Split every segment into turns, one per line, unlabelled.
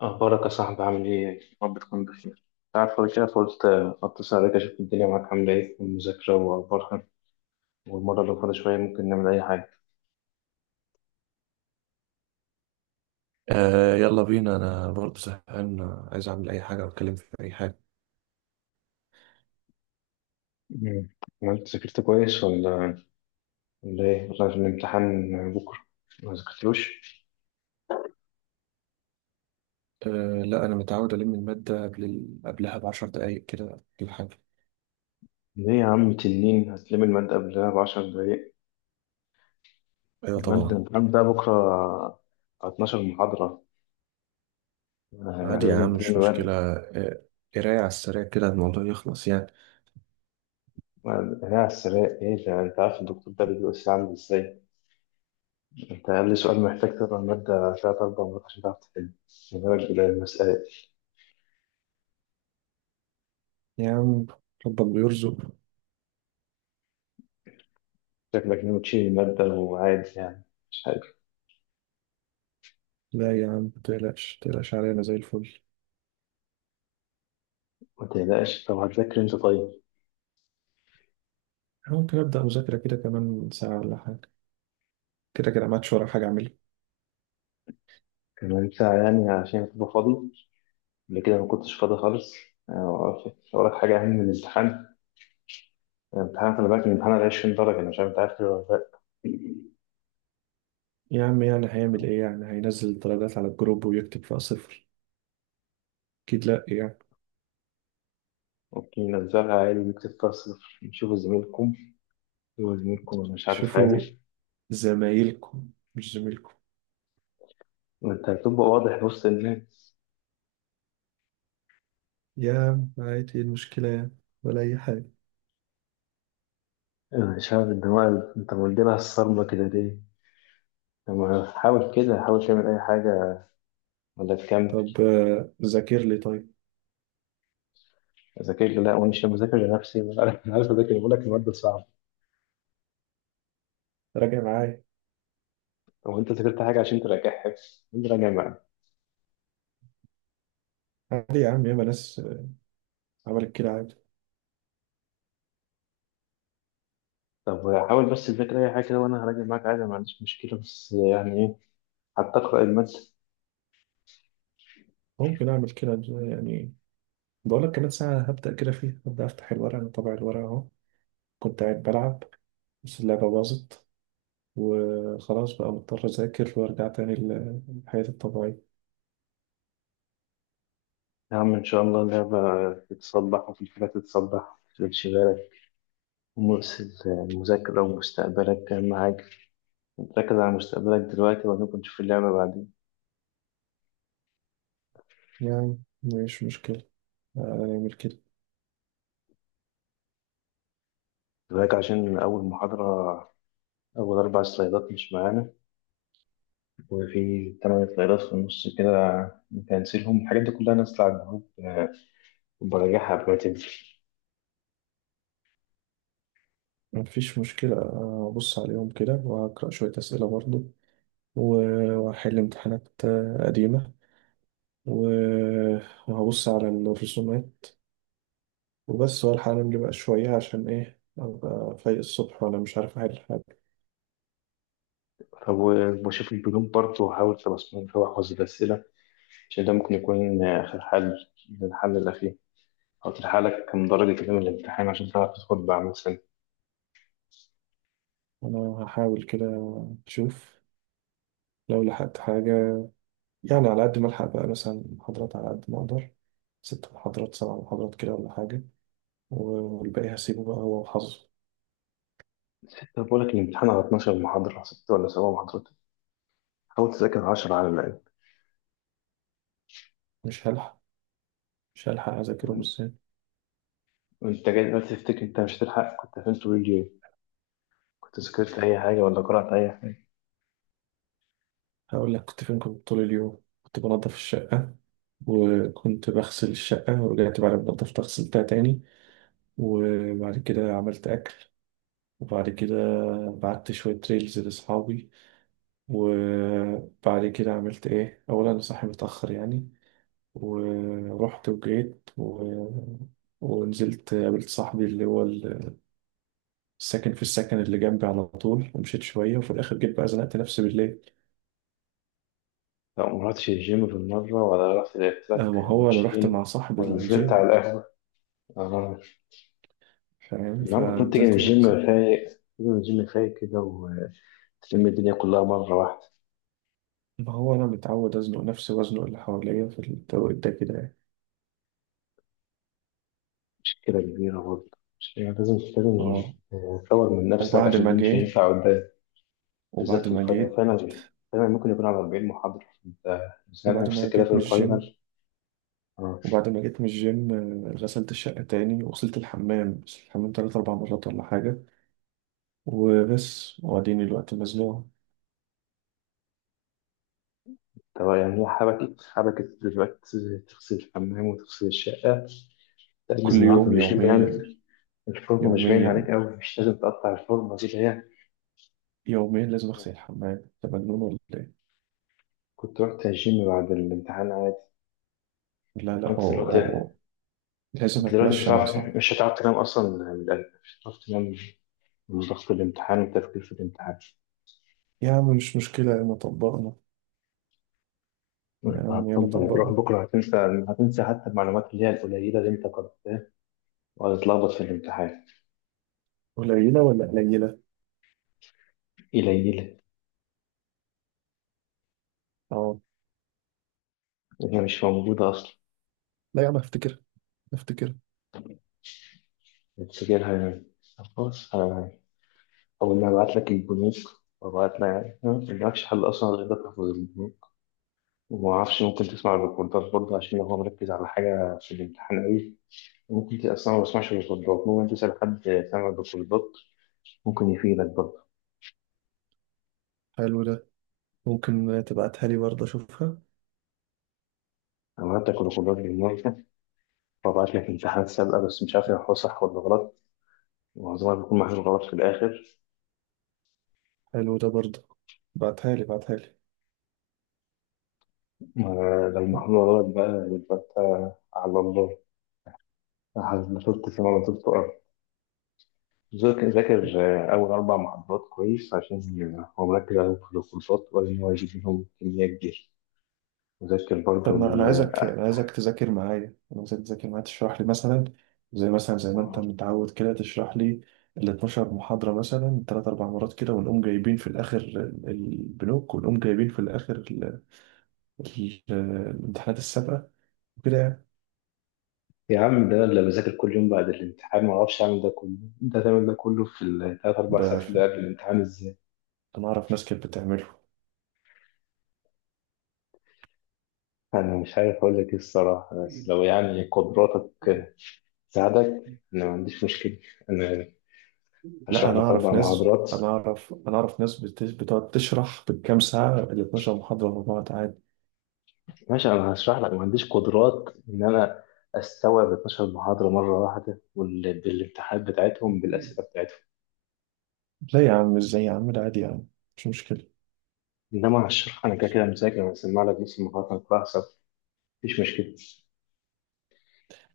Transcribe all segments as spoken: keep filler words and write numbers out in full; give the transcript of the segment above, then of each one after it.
أخبارك يا صاحبي عامل إيه؟ رب تكون بخير، تعرف فاضي كده فقلت أتصل عليك أشوف الدنيا معاك عاملة إيه والمذاكرة وأخبارها والمرة اللي فاضي شوية ممكن نعمل أي حاجة.
آه يلا بينا، انا برضه زهقان. عايز اعمل اي حاجه واتكلم في اي حاجه.
مم. عملت ذاكرت كويس ولا ولا إيه؟ ولا في الامتحان بكرة ما ذاكرتلوش؟
آه لا، انا متعود الم الماده قبل ال... قبلها بعشر دقايق كده، كل حاجه.
ليه يا عم تنين هتلم المادة قبلها بعشر دقايق؟
ايوه
المادة
طبعا.
الامتحان ده بكرة على اثنا عشر محاضرة. آه،
عادي يا
لازم
عم،
تلم
مش مشكله
المادة.
آه، قرايه على السريع كده، الموضوع يخلص يعني.
هي على السراق إيه ده؟ أنت عارف الدكتور ده بيجي الساعة عامل إزاي؟ انت قبل سؤال محتاج تقرا المادة تلات أربع مرات عشان تعرف تحل، ما بالك بالمسألة.
يا عم، ربك بيرزق.
شكلك ناوي تشيل المادة وعادي يعني، مش حاجة.
لا يا عم، متقلقش متقلقش عليا، انا زي الفل.
ما تقلقش، طب هتذاكر انت طيب؟
ممكن ابدا مذاكره كده كمان ساعه ولا حاجه. كده كده، ما عادش ورا حاجه اعملها.
كمان ساعة يعني عشان تبقى فاضي، قبل كده ما كنتش فاضي خالص. آه، وراك وراك حاجة أهم من الامتحان. الامتحان خلي بالك، الامتحان على عشرين درجة، أنا مش عارف أنت عارف كده ولا لأ.
يا عم، يعني هيعمل ايه؟ يعني هينزل الدرجات على الجروب ويكتب فيها صفر؟ اكيد لا يعني.
ممكن ننزلها عادي ونكتب فيها صفر، نشوف زميلكم. هو زميلكم، أنا مش عارف،
شوفوا
عادي.
زمايلكم، مش زميلكم.
وأنت هتبقى واضح، بص إن
يا عم عادي، إيه المشكلة يعني؟ ولا أي حاجة.
أنا مش عارف الدماغ اللي انت مديلها الصدمة كده ليه؟ لما حاول كده، حاول تعمل أي حاجة ولا تكمل.
طب، آه، ذاكر لي طيب.
أذاكر لي؟ لا، وأنا مش بذاكر لنفسي؟ أنا عارف، أنا عارف أذاكر، بقول لك المادة صعبة.
راجع معايا.
طب وأنت ذاكرت حاجة عشان تراجع حفظ أنت؟ راجع معايا.
عادي يا عم، ياما ناس آه، عملت كده عادي.
طب حاول بس تذاكر أي حاجة كده وأنا هراجع معاك عادي، ما عنديش مشكلة، بس يعني إيه، حتى أقرأ المادة.
ممكن أعمل كده يعني. بقول لك كمان ساعة هبدأ كده فيها، هبدأ أفتح الورق، أنا طبع الورق أهو. كنت قاعد بلعب، بس اللعبة باظت، وخلاص بقى مضطر أذاكر وأرجع تاني ل- لحياتي الطبيعية.
يا عم إن شاء الله اللعبة تتصلح، وفي الحاجات تتصلح، تمشي بالك. ومؤسس المذاكرة ومستقبلك أهم حاجة. ركز على مستقبلك دلوقتي وبعدين نشوف اللعبة بعدين.
يعني مش مشكلة، آه، هنعمل كده.
دلوقتي عشان أول محاضرة، أول أربع سلايدات مش معانا، وفي تمن سلايدات في النص كده بنسيلهم. الحاجات دي كلها نازلة على الجروب آه، وبراجعها قبل ما تنزل.
مفيش مشكلة، آه، أبص عليهم كده وهقرأ شوية أسئلة برضه. و- وهحل امتحانات آه، قديمة. و- وهبص على الرسومات. وبس، والحق أنام لي بقى شوية، عشان إيه أبقى فايق الصبح وأنا مش عارف أحل حاجة.
طب وبشوف البنوك برضه، وأحاول تبصمهم فيها وأحفظ الأسئلة، عشان ده ممكن يكون آه، آخر حل، الحل الأخير. أو تلحق لك كم درجة كده من الامتحان عشان تعرف تدخل بقى مثلا.
أنا هحاول كده، أشوف لو لحقت حاجة، يعني على قد ما ألحق بقى مثلا محاضرات على قد ما أقدر. ست محاضرات سبع محاضرات كده ولا حاجة. والباقي هسيبه بقى هو وحظه.
طب بقول لك الامتحان على اتناشر محاضرة، ست ولا سبع محاضرات، حاول تذاكر عشر على الأقل.
مش هلحق، مش هلحق أذاكرهم إزاي؟
وأنت جاي دلوقتي تفتكر أنت مش هتلحق؟ كنت فين طول اليوم؟ كنت ذاكرت أي حاجة ولا قرأت أي حاجة؟
هقول لك كنت فين، كنت طول اليوم كنت بنظف الشقة. وكنت بغسل الشقة، ورجعت بعد ما نضفتها غسلتها تاني. وبعد كده عملت أكل. وبعد كده بعت شوية ريلز لأصحابي. وبعد كده عملت إيه، أولا أنا صاحي متأخر يعني. ورحت وجيت و... ونزلت قابلت صاحبي اللي هو الساكن في السكن اللي جنبي، على طول ومشيت شوية، وفي الآخر جيت بقى زنقت نفسي بالليل.
لا، ما رحتش الجيم بالمرة ولا رحت لعبت
آه،
لك
ما هو أنا رحت
ماتشين
مع صاحب
ولا نزلت على
الجيم.
القهوة؟ آه.
فاهم،
لما كنت تيجي من
فنزلت نفسي.
الجيم فايق، تيجي من الجيم فايق كده وتلم الدنيا كلها مرة واحدة.
ما هو أنا متعود أزنق نفسي وأزنق اللي حواليا في التوقيت ده كده يعني.
مشكلة كبيرة برضه، مش يعني لازم لازم،
اه.
تطور من نفسك
وبعد
عشان
ما
ده مش
جيت
هينفع قدام. بالذات
وبعد
في
ما
الفاينل،
جيت
فاينل فاينل ممكن يكون على أربعين محاضرة، انت بتساعد
وبعد ما
نفسك كده في
جيت من الجيم
الفاينل. اه
وبعد ما جيت من الجيم، آه، غسلت الشقة تاني وغسلت الحمام، بس الحمام تلات أربع مرات ولا حاجة. وبس، وأديني الوقت مزنوق.
طب يعني هي حبكت حبكت دلوقتي تغسل الحمام وتغسل الشقة، تجهز
كل
النهاردة
يوم
من الجيم
يوميا.
يعني؟ الفورمة مش باين عليك
يوميا
أوي، مش لازم تقطع الفورمة دي اللي هي،
يوميا، لازم أغسل الحمام. أنت مجنون ولا إيه؟
كنت رحت الجيم بعد الامتحان عادي،
لا لا، أو
قلت
أو
دلوقتي.
أو. لازم
أنت دلوقتي مش
أتمشى مع
هتعرف،
صاحبي.
مش هتعرف تنام أصلا من القلب، مش هتعرف تنام من ضغط الامتحان والتفكير في الامتحان.
يا عم، مش مشكلة، ياما طبقنا. يا
وأنت
عم، ياما
هتطبق، هتروح
طبقنا.
بكرة هتنسى، هتنسى حتى المعلومات اللي هي القليلة اللي أنت كنت، وهتتلخبط في الامتحان.
قليلة ولا قليلة؟
قليلة،
اه.
هي مش موجودة أصلا،
لا يا عم، افتكر، افتكر.
بتسجلها يعني. طب خلاص، أنا- أول ما أبعت لك البنوك وأبعت لك، يعني ما عندكش حل أصلا غير إنك تحفظ. وما اعرفش، ممكن تسمع الريكوردات برضه عشان لو هو مركز على حاجه في الامتحان قوي. ممكن تبقى أصلاً ما بسمعش الريكوردات، ممكن تسال حد سامع الريكوردات، ممكن يفيدك برضه.
حلو ده. ممكن تبعتها لي برضه اشوفها.
انا عملت الريكوردات بالمره، وبعت لك امتحانات سابقه بس مش عارف هو صح ولا غلط، معظمها بيكون محلول غلط في الاخر.
حلو ده برضه. بعتها لي، بعتها لي.
ما- لو محلول غلط بقى يبقى انت على الله، ما طلبت سما ما طلبت ارض. ذاكر ذاكر اول اربع محاضرات كويس، عشان هو مركز عليهم في الكورسات وقال ان هو يجيب منهم كميه كبيره. وذاكر
طب
برضو.
ما انا عايزك انا عايزك تذاكر معايا انا عايزك تذاكر معايا تشرح لي مثلا. زي مثلا، زي ما انت متعود، كده تشرح لي. ال اثنتا عشرة محاضرة محاضرة مثلا ثلاث اربع مرات كده، ونقوم جايبين في الاخر ال- البنوك، ونقوم جايبين في الاخر ال- ال- الامتحانات السابقة. وكده يعني.
يا عم ده اللي بذاكر كل يوم بعد الامتحان ما اعرفش اعمل ده كله، انت هتعمل ده كله في الثلاث اربع
ده
ساعات اللي
في-
قبل الامتحان ازاي؟
انا اعرف ناس كانت بتعمله.
انا مش عارف اقول لك ايه الصراحه، بس لو يعني قدراتك تساعدك، انا ما عنديش مشكله. انا هشرح
لا، انا
لك
اعرف
اربع
ناس
محاضرات.
انا اعرف انا اعرف ناس بت- بتقعد تشرح بالكام ساعه ال 12 محاضره مع بعض عادي.
ماشي انا هشرح لك، ما عنديش قدرات ان انا استوعب اتناشر محاضره مره واحده وال- بالامتحانات بتاعتهم بالاسئله بتاعتهم.
لا يا عم، ازاي يا عم؟ ده عادي يا عم، مش مشكله.
انما هشرح، انا كده كده مذاكر، انا هسمع لك نص المحاضره هتلاحظ، مفيش مشكله.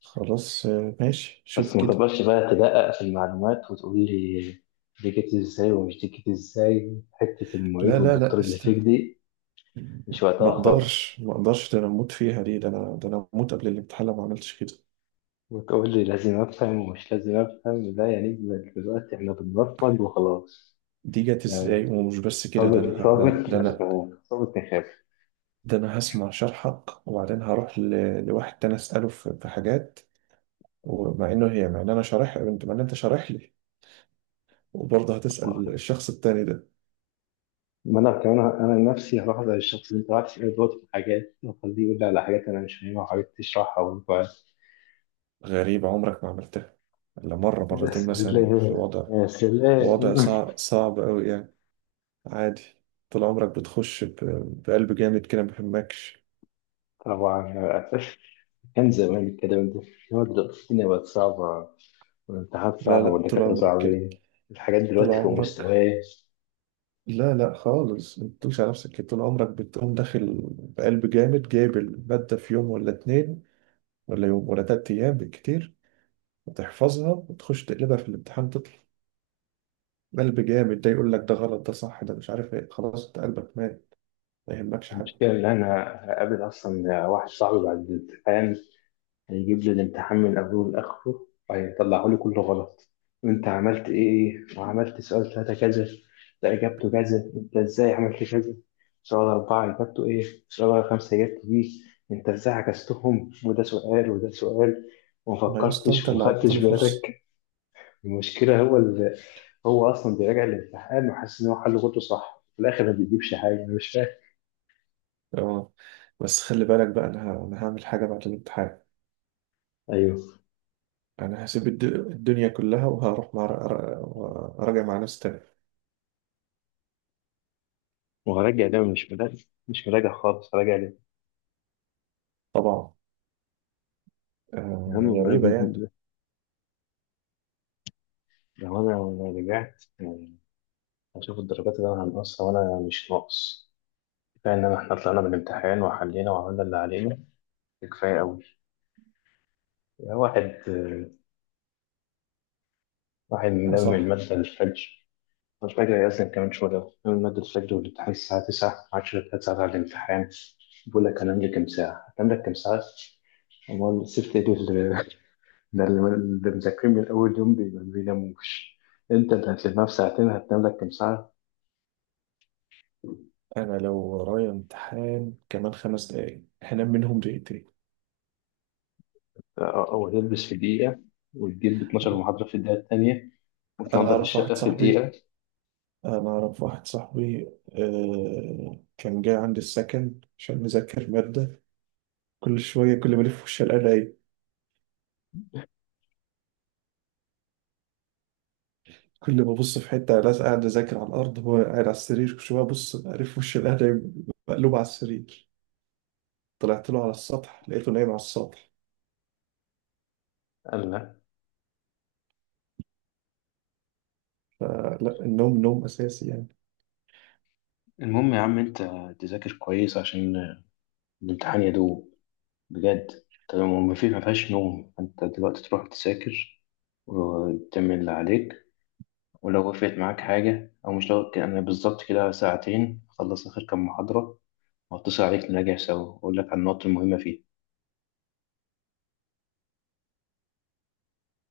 خلاص، آه، ماشي، شوف
بس ما
كده.
تقدرش بقى تدقق في المعلومات وتقول لي دي جت ازاي ومش دي جت ازاي، حتة المعيد
لا لا
والدكتور
لا،
اللي فيك
استنى.
دي مش
ما
وقتها خالص.
اقدرش ما اقدرش ده انا اموت فيها دي، ده انا ده انا اموت قبل الامتحان لو ما عملتش كده.
وتقول لي لازم افهم ومش لازم افهم، لا يعني، دلوقتي احنا بنبرمج وخلاص.
دي جت ازاي،
يعني
ومش بس كده، ده انا
صابت صابت
ه- ده
مش
انا
مهم. صابت نخاف.
ده انا هسمع شرحك، وبعدين هروح ل- لواحد تاني اساله في في حاجات. ومع انه هي مع ان انا شارح مع ان انت شارح لي، وبرضه هتسأل الشخص التاني ده.
ما انا كمان انا نفسي هروح على الشخص اللي انت قاعد تسأله دلوقتي في حاجات وخليه يقول لي على حاجات انا مش فاهمها، وحاجات تشرحها وينفع.
غريب، عمرك ما عملتها إلا مرة
يا
مرتين مثلا، في
سلام
وضع
يا
وضع
سلام.
صعب، صعب أوي يعني. عادي. طول عمرك بتخش ب- بقلب جامد كده، ما بيهمكش.
طبعا، كان زمان الكلام ده. هو دلوقتي الدنيا بقت صعبة، والامتحانات
لا
صعبة
لا، طول
والدكاترة
عمرك كده.
صعبين. الحاجات
طول
دلوقتي فوق
عمرك.
مستواي.
لا لا، خالص، ما تدوش على نفسك كده، طول عمرك بتقوم داخل. بقلب جامد، جايب المادة في يوم ولا اتنين. ولا يوم ولا تلات أيام بالكتير. وتحفظها وتخش تقلبها في الامتحان، تطلع. قلب جامد، ده يقول لك ده غلط ده صح ده مش عارف ايه، خلاص انت قلبك مات. ما يهمكش حاجة.
المشكلة إن أنا هقابل أصلا واحد صاحبي بعد الامتحان هيجيب لي الامتحان من أوله لآخره وهيطلعه لي كله غلط. وأنت عملت إيه وعملت سؤال ثلاثة كذا، ده إجابته كذا، أنت إزاي عملت كذا، سؤال أربعة إجابته إيه، سؤال خمسة إجابته دي، أنت إزاي عكستهم، وده سؤال وده سؤال، وما
ما يا اسطى،
فكرتش
انت
وما
اللي
خدتش
عطاني فرصة.
بالك. المشكلة هو ال... هو أصلا بيراجع الامتحان وحاسس إن هو حل غلطه صح، في الآخر ما بيجيبش حاجة، أنا مش فاهم.
اه، بس خلي بالك بقى، انا ه- انا هعمل حاجة بعد الامتحان.
أيوه،
انا هسيب الد- الدنيا كلها وهروح مع. راجع مع ناس تانية.
ما هو راجع ده مش مراجع، مش مراجع خالص، راجع ليه؟
طبعا.
يا عم
آه غريبة يعني.
ما- لو أنا لو رجعت يعني هشوف الدرجات اللي أنا هنقصها وأنا مش ناقص. كفاية إن إحنا طلعنا من الامتحان وحلينا وعملنا اللي علينا، ده كفاية أوي. يعني واحد آه، واحد
اه
ملم
صح.
المادة للفجر، مش فاكر هيأذن كمان شوية من مادة الفجر، والامتحان الساعة تسعة عشرة، هتسأل على الامتحان بقول لك هنام لي كام ساعة، هتنام لك كام ساعة؟ أمال سبت إيه لل- ده اللي اللي مذاكرين من أول يوم بي- ما بيناموش، أنت اللي هتلمها في ساعتين هتنام لك كام ساعة؟
انا لو ورايا امتحان كمان خمس دقايق هنام منهم دقيقتين.
أو أو هتلبس في دقيقة وتجيب اتناشر
آه،
محاضرة في الدقيقة التانية
انا
وتنظف
اعرف واحد
الشقة في
صاحبي
دقيقة.
انا اعرف واحد صاحبي آه كان جاي عندي السكن عشان نذاكر مادة. كل شوية، كل ما الف وش الاقي. كل ما ابص في حته، لا قاعد اذاكر على الارض هو قاعد على السرير، كل شويه ابص اعرف وش القهوه. مقلوب على السرير. طلعت له على السطح لقيته نايم على السطح.
قال لا.
فلا، النوم نوم اساسي يعني.
المهم يا عم أنت تذاكر كويس عشان الامتحان يدوب بجد. طب ما في، ما فيهاش نوم، انت دلوقتي تروح تذاكر وتعمل اللي عليك. ولو وقفت معاك حاجة، أو مش لو يعني، بالظبط كده ساعتين أخلص آخر كام محاضرة وأتصل عليك نراجع سوا، وأقول لك على النقط المهمة فيها.